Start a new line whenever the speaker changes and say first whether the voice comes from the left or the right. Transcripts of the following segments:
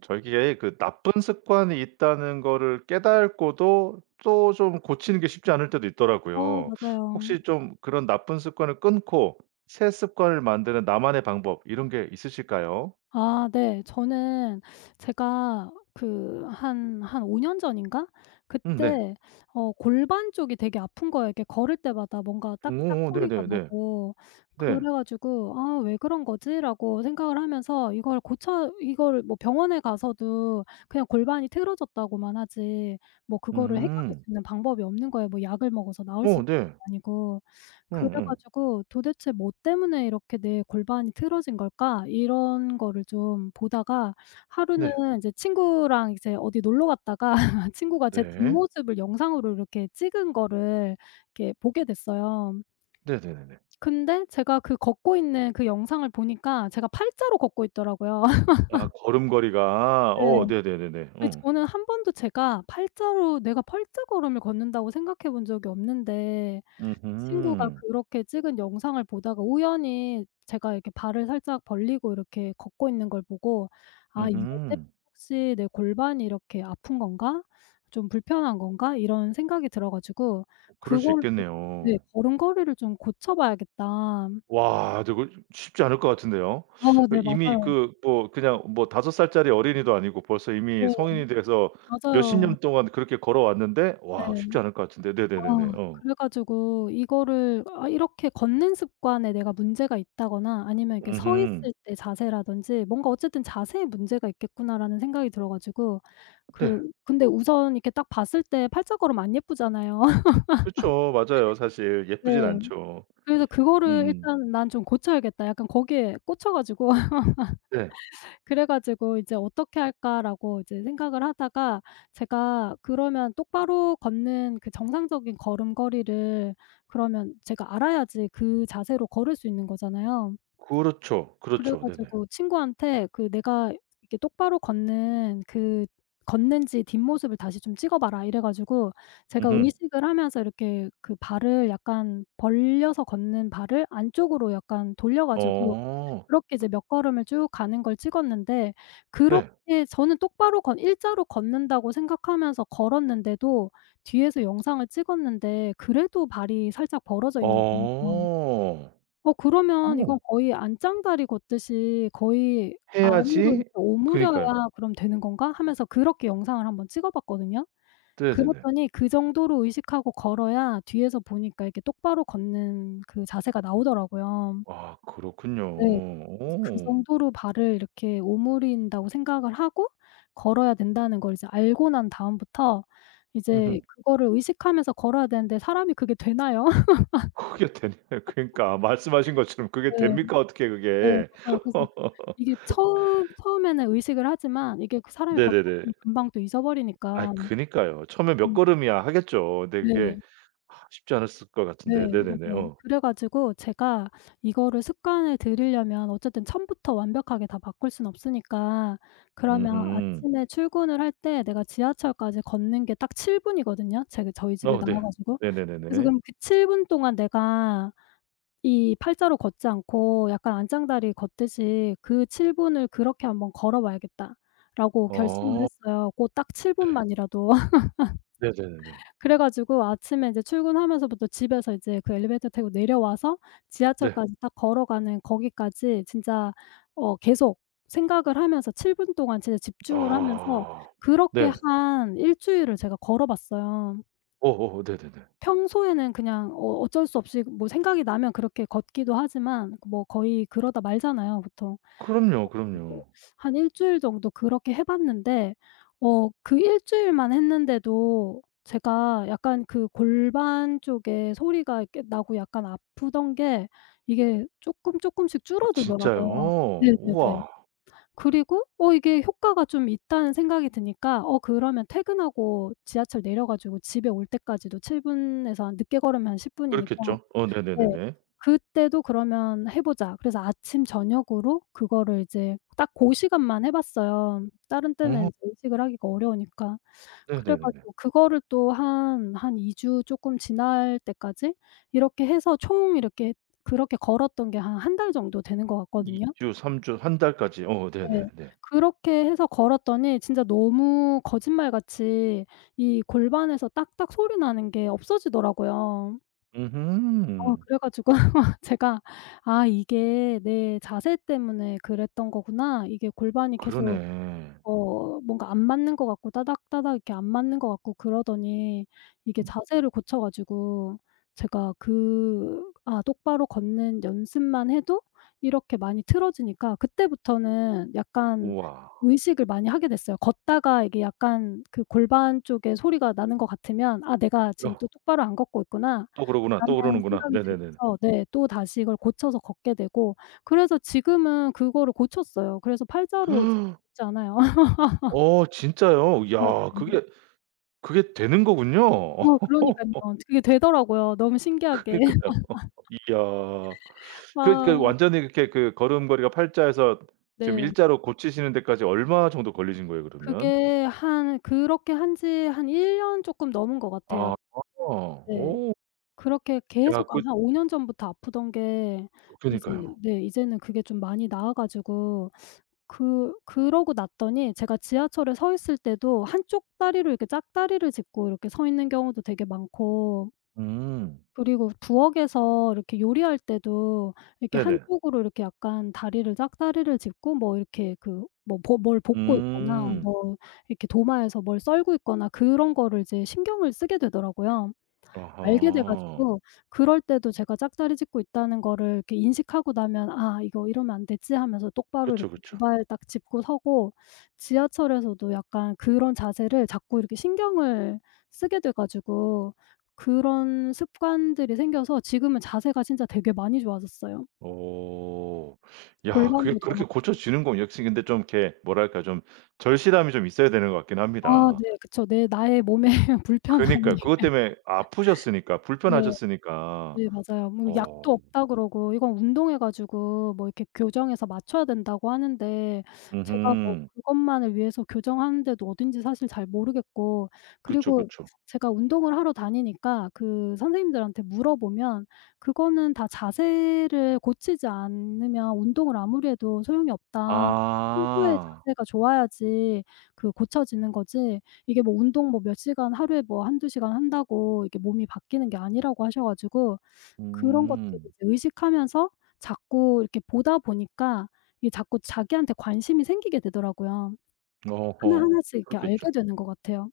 right: 저기에 그 나쁜 습관이 있다는 거를 깨닫고도 또 좀 고치는 게 쉽지 않을 때도
left: 어.
right: 있더라고요.
left: 맞아요.
right: 혹시 좀 그런 나쁜 습관을 끊고 새 습관을 만드는 나만의 방법 이런 게 있으실까요?
left: 아 네. 저는 제가 그 한 한 5 년 전인가?
right: 음. 네.
left: 그때 어 골반 쪽이 되게 아픈 거예요 이렇게 걸을 때마다 뭔가 딱딱
right: 응 어어.
left: 소리가
right: 네네네.
left: 나고. 그래
right: 네.
left: 가지고 '아 왜 그런 거지?'라고 생각을 하면서 이걸 고쳐 이걸 뭐 병원에 가서도 그냥 골반이 틀어졌다고만 하지 뭐 그거를 해결할 수
right: 음.
left: 있는 방법이 없는 거예요. 뭐 약을 먹어서 나을 수
right: 어.
left: 있는
right: 네.
left: 것도 아니고. 그래
right: 응응.
left: 가지고 '도대체 뭐 때문에 이렇게 내 골반이 틀어진 걸까?' 이런 거를 좀 보다가 하루는
right: 네.
left: 이제 친구랑 이제 어디 놀러 갔다가 친구가 제
right: 네.
left: 뒷모습을 영상으로 이렇게 찍은 거를 이렇게 보게 됐어요.
right: 네네네네.
left: 근데 제가 그 걷고 있는 그 영상을 보니까 제가 8 자로 걷고 있더라고요.
right: 아 걸음걸이가. 어.
left: 네.
right: 네네네네.
left: 근데
right: 응.
left: 저는 한 번도 제가 8 자로 내가 8 자걸음을 걷는다고 생각해 본 적이 없는데
right: 음
left: 친구가
right: 음.
left: 그렇게 찍은 영상을 보다가 우연히 제가 이렇게 발을 살짝 벌리고 이렇게 걷고 있는 걸 보고 '아
right: 음
left: 이거 때문에
right: 음.
left: 혹시 내 골반이 이렇게 아픈 건가? 좀 불편한 건가?' 이런 생각이 들어 가지고
right: 어. 그럴 수
left: 그걸 좀 네
right: 있겠네요.
left: '걸음걸이를 좀 고쳐 봐야겠다.'
right: 와. 저거 좀 쉽지 않을 것 같은데요.
left: 아. 네.
right: 이미
left: 맞아요.
right: 그 뭐 그냥 뭐 5 살짜리 어린이도 아니고 벌써 이미
left: 네.
right: 성인이 돼서 몇십
left: 맞아요.
right: 년 동안 그렇게 걸어왔는데
left: 네.
right: 와 쉽지 않을 것 같은데.
left: 아.
right: 네네네네. 어.
left: 그래 가지고 이거를 '아 이렇게 걷는 습관에 내가 문제가 있다.'거나 아니면 이렇게 '서
right: 음흠.
left: 있을 때 자세라든지 뭔가 어쨌든 자세에 문제가 있겠구나.'라는 생각이 들어 가지고 그
right: 네.
left: 근데 우선 이렇게 딱 봤을 때 8 자걸음 안 예쁘잖아요.
right: 그렇죠. 맞아요 사실.
left: 네.
right: 예쁘진 않죠.
left: 그래서 '그거를
right: 음.
left: 일단 난 좀 고쳐야겠다.' 약간 거기에 꽂혀 가지고
right: 네.
left: 그래 가지고 '이제 어떻게 할까?'라고 이제 생각을 하다가 제가 그러면 똑바로 걷는 그 정상적인 걸음걸이를 그러면 제가 알아야지 그 자세로 걸을 수 있는 거잖아요.
right: 그렇죠,
left: 그래
right: 그렇죠. 네네.
left: 가지고 친구한테 그 "내가 이렇게 똑바로 걷는 그 걷는지 뒷모습을 다시 좀 찍어 봐라." 이래 가지고 제가
right: 음흠.
left: 의식을 하면서 이렇게 그 발을 약간 벌려서 걷는 발을 안쪽으로 약간 돌려 가지고
right: 어.
left: 그렇게 이제 몇 걸음을 쭉 가는 걸 찍었는데
right: 네.
left: 그렇게 저는 똑바로 걷 1 자로 걷는다고 생각하면서 걸었는데도 뒤에서 영상을 찍었는데 그래도 발이 살짝 벌어져 있는 거예요.
right: 어.
left: '어 그러면 이건
right: 오.
left: 거의 안짱다리 걷듯이 거의 안으로 이렇게
right: 해야지
left: 오므려야
right: 그니까요.
left: 그럼 되는 건가?' 하면서 그렇게 영상을 한번 찍어 봤거든요.
right: 네네네.
left: 그랬더니 그 정도로 의식하고 걸어야 뒤에서 보니까 이렇게 똑바로 걷는 그 자세가 나오더라고요.
right: 아. 그렇군요.
left: 네. 그래서 '그
right: 어.
left: 정도로 발을 이렇게 오므린다.'고 생각을 하고 걸어야 된다는 걸 이제 알고 난 다음부터 이제
right: 으흠.
left: 그거를 의식하면서 걸어야 되는데 사람이 그게 되나요?
right: 그게 되네요. 그러니까 말씀하신 것처럼 그게
left: 네.
right: 됩니까? 어떻게
left: 네.
right: 그게.
left: 맞아요. 그래서 이게 처음 처음에는 의식을 하지만 이게 그 사람이 걷다
right: 네네네.
left: 보면 금방 또
right: 아이
left: 잊어버리니까.
right: 그러니까요. 처음에 몇
left: 음.
right: 걸음이야 하겠죠. 근데 그게
left: 네.
right: 아 쉽지 않았을 것 같은데.
left: 네.
right: 네네네.
left: 맞아요.
right: 어.
left: 그래 가지고 제가 이거를 습관을 들이려면 어쨌든 처음부터 완벽하게 다 바꿀 수는 없으니까 그러면
right: 음흠.
left: 아침에 출근을 할 때 내가 지하철까지 걷는 게 딱 7 분이거든요 제가 저희 집에
right: 어.
left: 나와
right: 네.
left: 가지고. 그래서
right: 네네네네.
left: '그럼 그 7 분 동안 내가 이 8자로 걷지 않고 약간 안짱다리 걷듯이 그 7 분을 그렇게 한번 걸어 봐야겠다.'라고 결심을
right: 어.
left: 했어요. 고 딱 7
right: 네.
left: 분만이라도.
right: 네네네네.
left: 그래 가지고 아침에 이제 출근하면서부터 집에서 이제 그 엘리베이터 타고 내려와서
right: 네.
left: 지하철까지 딱 걸어가는 거기까지 진짜 어 계속 생각을 하면서 7 분 동안 진짜 집중을 하면서
right: 아.
left: 그렇게
right: 네.
left: 한 1 주일을 제가 걸어 봤어요.
right: 어어어. 네네네.
left: 평소에는 그냥 어 어쩔 수 없이 뭐 생각이 나면 그렇게 걷기도 하지만 뭐 거의 그러다 말잖아요 보통. 그래
right: 그럼요,
left: 가지고
right: 그럼요.
left: 한 1 주일 정도 그렇게 해 봤는데 어 그 1 주일만 했는데도 제가 약간 그 골반 쪽에 소리가 이렇게 나고 약간 아프던 게 이게 쪼끔 쪼끔씩
right: 아 진짜요.
left: 줄어들더라고요. 네네네.
right: 우와.
left: 그리고 '어 이게 효과가 좀 있다.'는 생각이 드니까 어 그러면 퇴근하고 지하철 내려 가지고 집에 올 때까지도 7 분에서 한 늦게 걸으면 한 10 분이니까
right: 그렇겠죠. 어.
left: 네.
right: 네네네네.
left: '그때도 그러면 해 보자.' 그래서 아침 저녁으로 그거를 이제 딱 고 시간만 해 봤어요. 다른 때는
right: 어.
left: 이제 의식을 하기가 어려우니까. 그래
right: 네네네네.
left: 가지고 그거를 또 한, 한 2 주 쪼끔 지날 때까지 이렇게 해서 총 이렇게 그렇게 걸었던 게 한 1 달 정도 되는 것
right: 2
left: 같거든요.
right: 주 3 주 1 달까지. 어.
left: 네.
right: 네네네.
left: 그렇게 해서 걸었더니 진짜 너무 거짓말같이 이 골반에서 딱딱 소리 나는 게 없어지더라고요. 어.
right: 음흠.
left: 그래 가지고 제가 '아 이게 내 자세 때문에 그랬던 거구나.' 이게 골반이 계속
right: 그러네.
left: 어 뭔가 안 맞는 것 같고 따닥따닥 이렇게 안 맞는 것 같고 그러더니 이게 자세를 고쳐 가지고 제가 그 아 똑바로 걷는 연습만 해도 이렇게 많이 틀어지니까 그때부터는 약간
right: 우와.
left: 의식을 많이 하게 됐어요. 걷다가 이게 약간 그 골반 쪽에 소리가 나는 것 같으면 '아 내가 지금 또
right: 어.
left: 똑바로 안 걷고 있구나.'라는
right: 또 그러구나 또 그러는구나.
left: 생각이
right: 네네네네.
left: 들면서 네 또다시 이걸 고쳐서 걷게 되고. 그래서 지금은 그거를 고쳤어요. 그래서 8 자로 이제 걷지 않아요.
right: 어. 진짜요.
left: 네.
right: 야.
left: [unintelligible]
right: 그게, 그게 되는 거군요.
left: 어. 그러니깐요. 그게 되더라고요 너무
right: 그니까요.
left: 신기하게.
right: 이야
left: 아.
right: 그러니까 완전히 그렇게 그 걸음걸이가 8 자에서 지금
left: 네.
right: 1 자로 고치시는 데까지 얼마 정도 걸리신 거예요, 그러면?
left: 그게 한 그렇게 한 지 한 1 년 쪼끔 넘은 거 같아요.
right: 아
left: 네.
right: 오.
left: 그렇게
right: 야
left: 계속 한
right: 그
left: 5 년 전부터 아프던 게 이제
right: 그러니까요.
left: 네 이제는 그게 좀 많이 나아 가지고. 그 그러고 났더니 제가 지하철에 서 있을 때도 한쪽 다리로 이렇게 짝다리를 짚고 이렇게 서 있는 경우도 되게 많고
right: 음.
left: 그리고 부엌에서 이렇게 요리할 때도 이렇게
right: 네네.
left: 한쪽으로 이렇게 약간 다리를 짝다리를 짚고 뭐 이렇게 그 뭐 보 뭘 볶고 있거나
right: 음.
left: 뭐 이렇게 도마에서 뭘 썰고 있거나 그런 거를 이제 신경을 쓰게 되더라고요. 알게 돼
right: 아하.
left: 가지고 그럴 때도 제가 짝다리 짚고 있다는 거를 인식하고 나면 '아 이거 이러면 안 되지?'하면서 똑바로
right: 그쵸,
left: 이렇게 2
right: 그쵸.
left: 발을 딱 짚고 서고 지하철에서도 약간 그런 자세를 자꾸 이렇게 신경을 쓰게 돼 가지고 그런 습관들이 생겨서 지금은 자세가 진짜 되게 많이 좋아졌어요.
right: 오. 야. 그게
left: 골반도 덜
right: 그렇게
left: 아프고
right: 고쳐지는군요. 역시 근데 좀 이렇게 뭐랄까 좀 절실함이 좀 있어야 되는 것 같긴
left: 아.
right: 합니다.
left: 네. 그쵸. 네. 나의 몸에 불편함이
right: 그니까요. 그것 때문에 아프셨으니까
left: 네.
right: 불편하셨으니까.
left: 네. 맞아요. 뭐 약도
right: 어.
left: 없다 그러고 이건 운동해 가지고 뭐 이렇게 교정해서 맞춰야 된다고 하는데 제가 뭐
right: 으흠.
left: 그것만을 위해서 교정하는 데도 어딘지 사실 잘 모르겠고.
right: 그쵸,
left: 그리고
right: 그쵸.
left: 제가 운동을 하러 다니니까 그 선생님들한테 물어보면 "그거는 다 자세를 고치지 않으면 운동을 아무리 해도 소용이 없다. 평소에
right: 아.
left: 자세가 좋아야지 그 고쳐지는 거지." 이게 뭐 운동 뭐 몇 시간 하루에 뭐 1-2 시간 한다고 이게 몸이 바뀌는 게 아니라고 하셔 가지고 그런 것들을
right: 음.
left: 이제 의식하면서 자꾸 이렇게 보다 보니까 이게 자꾸 자기한테 관심이 생기게 되더라고요.
right: 어허.
left: 하나하나씩 이렇게
right: 그렇겠죠.
left: 알게 되는 것 같아요.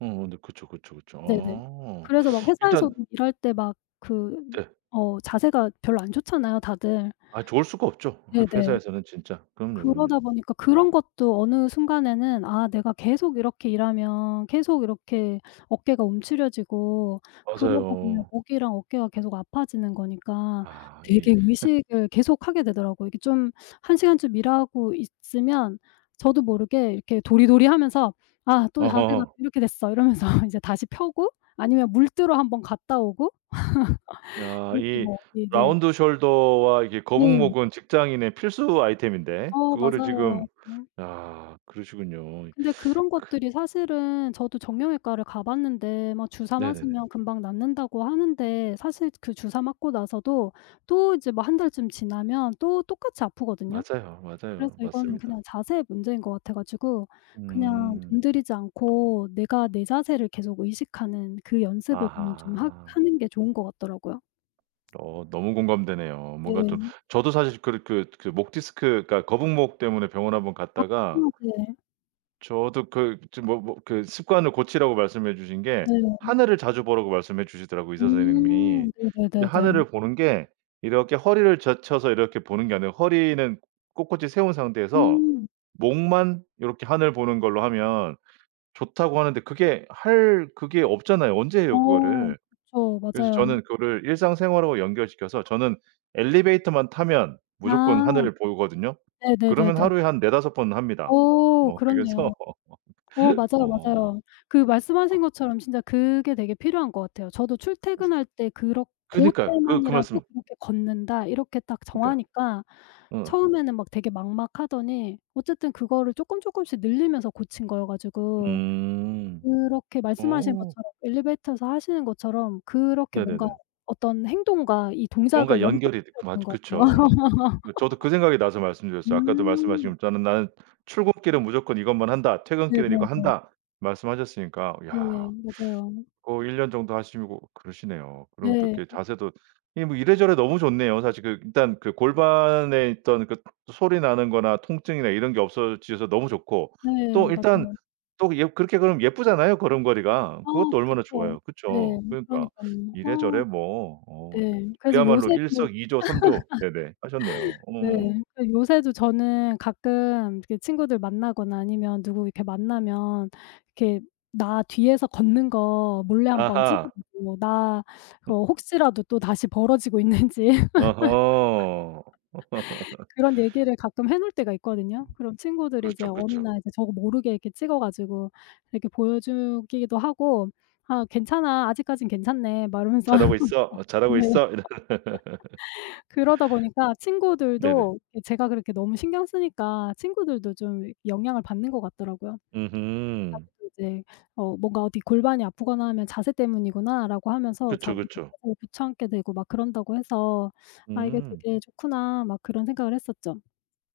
right: 어 네 그쵸, 그쵸, 그쵸.
left: 네네.
right: 아.
left: 그래서 막
right: 일단
left: 회사에서도 일할 때 막 그
right: 네.
left: 어 자세가 별로 안 좋잖아요 다들.
right: 아 좋을 수가 없죠. 화
left: 네네.
right: 회사에서는 진짜. 그럼요,
left: 그러다
right: 그럼요.
left: 보니까 그런 것도 어느 순간에는 아 내가 계속 이렇게 일하면 계속 이렇게 어깨가 움츠려지고 그러다 보면
right: 맞아요.
left: 목이랑 어깨가 계속 아파지는 거니까
right: 아 이
left: 되게 의식을 계속하게 되더라고요. 이게 좀 1 시간쯤 일하고 있으면 저도 모르게 이렇게 도리도리 하면서 '아 또 자세가
right: 어허허.
left: 이렇게 됐어.' 이러면서 이제 다시 펴고 아니면 물 뜨러 한번 갔다 오고
right: 야
left: 이렇게
right: 이
left: 뭐 네네.
right: 라운드 숄더와 이게
left: 네.
right: 거북목은 직장인의 필수 아이템인데
left: 어
right: 그거를
left: 맞아요.
right: 지금
left: 음.
right: 야 그러시군요.
left: 근데 그런
right: 그
left: 것들이 사실은 저도 정형외과를 가 봤는데 막 주사
right: 네네네.
left: 맞으면 금방 낫는다고 하는데 사실 그 주사 맞고 나서도 또 이제 뭐 1 달쯤 지나면 또 똑같이 아프거든요.
right: 맞아요,
left: 그래서
right: 맞아요.
left: 이거는
right: 맞습니다.
left: 그냥 자세의 문제인 것 같아 가지고 그냥
right: 음.
left: 돈 들이지 않고 내가 내 자세를 계속 의식하는 그 연습을 그냥 좀 하
right: 아하.
left: 하는 게 좋은 것 같더라고요.
right: 어 너무 공감되네요. 뭔가 좀
left: 네.
right: 저도 사실 그렇 그 그 목 디스크가 거북목 때문에 병원 한번
left: 아
right: 갔다가
left: 네.
right: 저도 그 지금 뭐 뭐 그 습관을 고치라고 말씀해 주신 게
left: 네.
right: 하늘을 자주 보라고 말씀해 주시더라고요 의사 선생님이.
left: 음
right: 근데
left: 네네네네.
right: 하늘을 보는 게 이렇게 허리를 젖혀서 이렇게 보는 게 아니라 허리는 꼿꼿이 세운 상태에서
left: 음.
right: 목만 요렇게 하늘 보는 걸로 하면 좋다고 하는데 그게 할 그게 없잖아요. 언제 해요
left: 어
right: 그거를.
left: 그쵸.
right: 그래서
left: 맞아요.
right: 저는 그거를 일상생활하고 연결시켜서 저는 엘리베이터만 타면 무조건
left: 아.
right: 하늘을 보거든요. 그러면
left: 네네네네.
right: 하루에 한 4-5 번 합니다.
left: 어
right: 뭐 그래서
left: 그렇네요. 어 맞아요,
right: 어.
left: 맞아요. 그
right: 아
left: 말씀하신 것처럼 진짜 그게 되게 필요한 것 같아요. 저도 출퇴근할 때 그렇
right: 그니까요. 그, 그
left: '고때만이라도
right: 말씀
left: 그렇게 걷는다.' 이렇게 딱
right: 그러니까.
left: 정하니까
right: 응.
left: 처음에는 막 되게 막막하더니 어쨌든 그거를 쪼끔, 쪼끔씩 늘리면서 고친 거여 가지고
right: 음
left: 그렇게 말씀하신
right: 어.
left: 것처럼 엘리베이터에서 하시는 것처럼 그렇게 뭔가
right: 네네네.
left: 어떤 행동과 이 동작을
right: 뭔가 연결이 되
left: 연결시켜야 되는
right: 맞
left: 것 같아요.
right: 그쵸. 네 저도 그 생각이 나서 말씀드렸어요. 아까도
left: 음.
right: 말씀하시고 저는 "나는 출근길은 무조건 이것만 한다. 퇴근길은 이거
left: 네네네.
right: 한다." 말씀하셨으니까
left: 네
right: 야.
left: 맞아요.
right: 어 1 년 정도 하시고 그러시네요. 그럼 또 이렇게
left: 네.
right: 자세도 뭐 이래저래 너무 좋네요. 사실 그 일단 그 골반에 있던 그 소리 나는 거나 통증이나 이런 게 없어지셔서 너무 좋고
left: 네
right: 또 일단
left: 맞아요.
right: 또 예 그렇게 그러면 예쁘잖아요 걸음걸이가.
left: 아
right: 그것도 얼마나
left: 그쵸.
right: 좋아요.
left: 네.
right: 그쵸. 그러니까
left: 그러니깐요. 아.
right: 이래저래 뭐 어 그
left: 네 그래서 요새
right: 그야말로
left: 또
right: 일석이조, 삼조 네네 하셨네요. 어.
left: 네. 그래서 요새도 저는 가끔 이렇게 친구들 만나거나 아니면 누구 이렇게 만나면 이렇게 "나 뒤에서 걷는 거 몰래 한번 찍어
right: 아하.
left: 보고 나 어 혹시라도 또다시 벌어지고 있는지."
right: 어허.
left: 그런 얘기를 가끔 해 놓을 때가 있거든요. 그런 친구들이 이제
right: 그렇죠,
left: 어느
right: 그쵸.
left: 날 저도 모르게 이렇게 찍어 가지고 이렇게 보여 주기도 하고 "아 괜찮아. 아직까진 괜찮네." 막 이러면서
right: '잘하고 있어. 어 잘하고
left: 네.
right: 있어.' 이런.
left: 그러다 보니까
right: 네네.
left: 친구들도 이 제가 그렇게 너무 신경 쓰니까 친구들도 좀 영향을 받는 것 같더라고요.
right: 으흠.
left: 자기도 이제 어 뭔가 어디 골반이 아프거나 하면 '자세 때문이구나.'라고 하면서
right: 그쵸,
left: 자기들도
right: 그쵸.
left: 고쳐 앉게 되고 막 그런다고 해서 '아 이게
right: 음.
left: 되게 좋구나.' 막 그런 생각을 했었죠.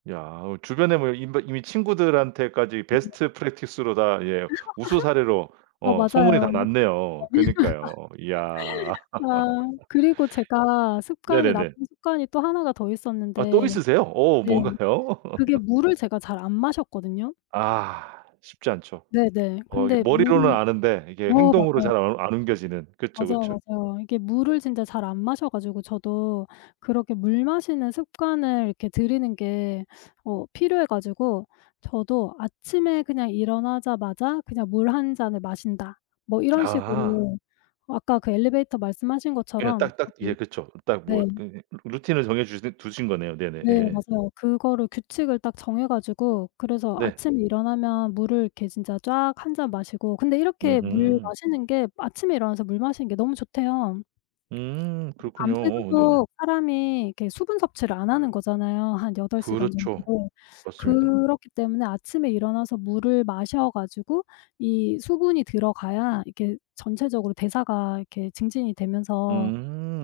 right: 야 어 주변에 뭐 임 버 이미 친구들한테까지
left: [unintelligible]
right: 베스트 프랙티스로 다 예 우수 사례로
left: 어
right: 어 소문이 다
left: 맞아요.
right: 났네요. 그니까요. 이야.
left: 아 그리고 제가 습관이
right: 네네네.
left: 나쁜 습관이 또 1 가 더
right: 아 또
left: 있었는데,
right: 있으세요? 어
left: 네
right: 뭔가요?
left: 그게 물을 제가 잘 안 마셨거든요.
right: 아 쉽지 않죠.
left: 네네.
right: 어 이게
left: 근데
right: 머리로는
left: 물을
right: 아는데 이게
left: 어
right: 행동으로
left: 맞아요.
right: 잘 안 안 옮겨지는 그쵸, 그쵸.
left: 맞아요, 맞아요. 이게 물을 진짜 잘 안 마셔 가지고 저도 그렇게 물 마시는 습관을 이렇게 들이는 게 어 필요해 가지고 저도 '아침에 그냥 일어나자마자 그냥 물 1 잔을 마신다.' 뭐 이런
right: 아하.
left: 식으로 아까 그 엘리베이터 말씀하신
right: 그냥
left: 것처럼
right: 딱 딱
left: 저도
right: 예 그쵸. 그 딱 뭐
left: 네.
right: 그 응 루틴을 정해 주시듯 두신 거네요. 네네
left: 네,
right: 예예.
left: 맞아요. 그거를 규칙을 딱 정해 가지고 그래서
right: 네.
left: 아침 일어나면 물을 이렇게 진짜 쫙 1 잔 마시고 근데 이렇게 물
right: 으흠.
left: 마시는 게 아침에 일어나서 물 마시는 게 너무 좋대요.
right: 음 그렇군요. 어어 네네.
left: 밤새도록 사람이 그 수분 섭취를 안 하는 거잖아요, 한 8 시간
right: 그렇죠.
left: 정도.
right: 맞습니다.
left: 그렇기 때문에 아침에 일어나서 물을 마셔 가지고 이 수분이 들어가야 이렇게 전체적으로 대사가 이렇게 증진이 되면서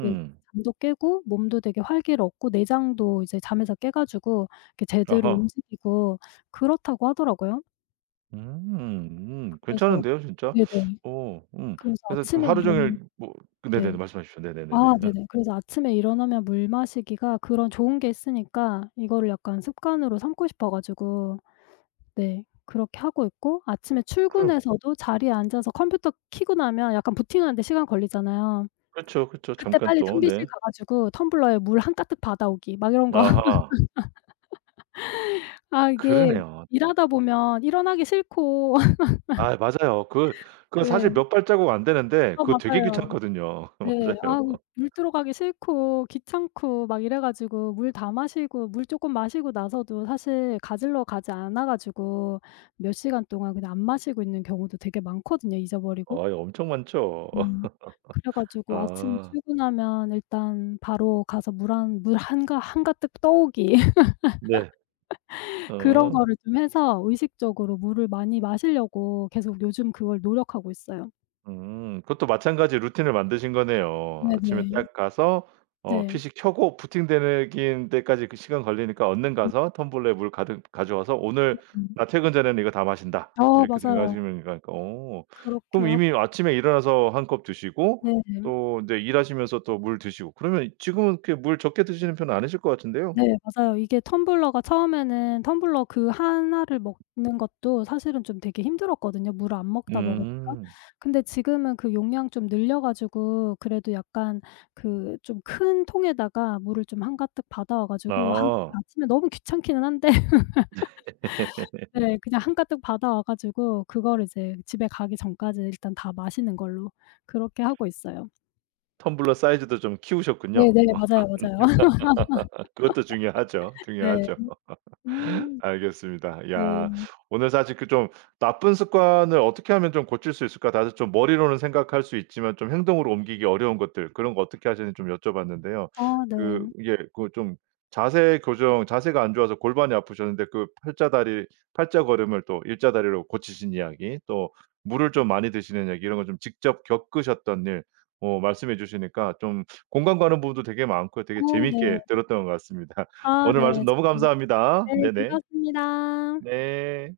left: 그 잠도 깨고 몸도 되게 활기를 얻고 내장도 이제 잠에서 깨 가지고 제대로
right: 아하.
left: 움직이고 그렇다고 하더라고요.
right: 음. 음
left: 그래서
right: 괜찮은데요, 진짜.
left: 네네
right: 어 음.
left: 그래서
right: 그래서 좀
left: 아침에
right: 하루
left: 이런
right: 종일 뭐 네네네.
left: 네.
right: 말씀하십시오. 네네네네.
left: 아
right: 어.
left: 네네. 그래서 아침에 일어나면 물 마시기가 그런 좋은 게 있으니까 이거를 약간 습관으로 삼고 싶어 가지고 네 그렇게 하고 있고 아침에
right: 그럼.
left: 출근해서도 자리에 앉아서 컴퓨터 켜고 나면 약간 부팅하는 데 시간 걸리잖아요.
right: 그렇죠, 그렇죠.
left: 그때
right: 잠깐
left: 빨리
right: 또
left: 탕비실
right: 네.
left: 가 가지고 '텀블러에 물 한가득 받아오기.' 막 이런 거
right: 아하.
left: 아 이게
right: 그러네요.
left: 일하다 보면 일어나기 싫고
right: 아. 맞아요. 그 그거
left: 네.
right: 사실 몇 발자국 안 되는데
left: 아
right: 그거 되게
left: 맞아요.
right: 귀찮거든요.
left: 네.
right: 맞아요.
left: 아 물 뜨러 가기 싫고 귀찮고 막 이래 가지고 물 다 마시고 물 쪼끔 마시고 나서도 사실 가지러 가지 않아 가지고 몇 시간 동안 그냥 안 마시고 있는 경우도 되게 많거든요 잊어버리고.
right: 아이 엄청 많죠.
left: 음 그래 가지고 아침
right: 아.
left: 출근하면 일단 바로 가서 '물 한 물 한가 한가득 떠 오기.'
right: 네.
left: 그런
right: 어.
left: 거를 좀 해서 의식적으로 물을 많이 마시려고 계속 요즘 그걸 노력하고 있어요.
right: 음 그것도 마찬가지로 루틴을 만드신 거네요. 아침에
left: 네네.
right: 딱 가서 어
left: 네.
right: PC 켜고 부팅되는 긴 때까지 그 시간 걸리니까 얼른
left: 음.
right: 가서 텀블러 물 가득 가져와서 '오늘
left: 네.
right: 나 퇴근 전에는 이거 다 마신다.'
left: 어
right: 이렇게
left: 맞아요.
right: 생각하시면 이건 어
left: 그렇게
right: 그럼
left: 하고
right: 이미 아침에 일어나서 1 컵 드시고
left: 네네.
right: 또 인제 일하시면서 또 물 드시고 그러면 지금은 그렇게 물 적게 드시는 편은 아니실 것 같은데요.
left: 네. 맞아요. 이게 텀블러가 처음에는 텀블러 그 1 를 먹는 것도 사실은 좀 되게 힘들었거든요 물을 안 먹다 먹으니까.
right: 음.
left: 근데 지금은 그 용량 좀 늘려 가지고 그래도 약간 그 좀 큰 통에다가 물을 좀 한가득 받아와 가지고 아 그게
right: 아.
left: 아침에 너무 귀찮기는 한데 네 그냥 한가득 받아와 가지고 그거를 이제 집에 가기 전까지 일단 다 마시는 걸로 그렇게 하고 있어요.
right: 텀블러 사이즈도 좀 키우셨군요.
left: 네네. 맞아요, 맞아요.
right: 그것도 중요하죠,
left: 네.
right: 중요하죠.
left: 음
right: 알겠습니다.
left: 네.
right: 야 오늘 사실 그 좀 '나쁜 습관을 어떻게 하면 좀 고칠 수 있을까?' 다들 좀 머리로는 생각할 수 있지만 좀 행동으로 옮기기 어려운 것들 그런 거 어떻게 하시는지 좀 여쭤 봤는데요.
left: 아
right: 그
left: 네.
right: 이게 그 좀 자세 교정 자세가 안 좋아서 골반이 아프셨는데 그 팔자 다리 팔자걸음을 또 일자 다리로 고치신 이야기 또 물을 좀 많이 드시는 얘기 이런 거 좀 직접 겪으셨던 일, 어 말씀해 주시니까 좀 공감 가는 부분도 되게 많고요. 되게
left: 어 네.
right: 재밌게 들었던 것 같습니다.
left: 아
right: 오늘 말씀
left: 네.
right: 너무
left: [unintelligible]
right: 감사합니다.
left: 네.
right: 네네.
left: 즐거웠습니다.
right: 네.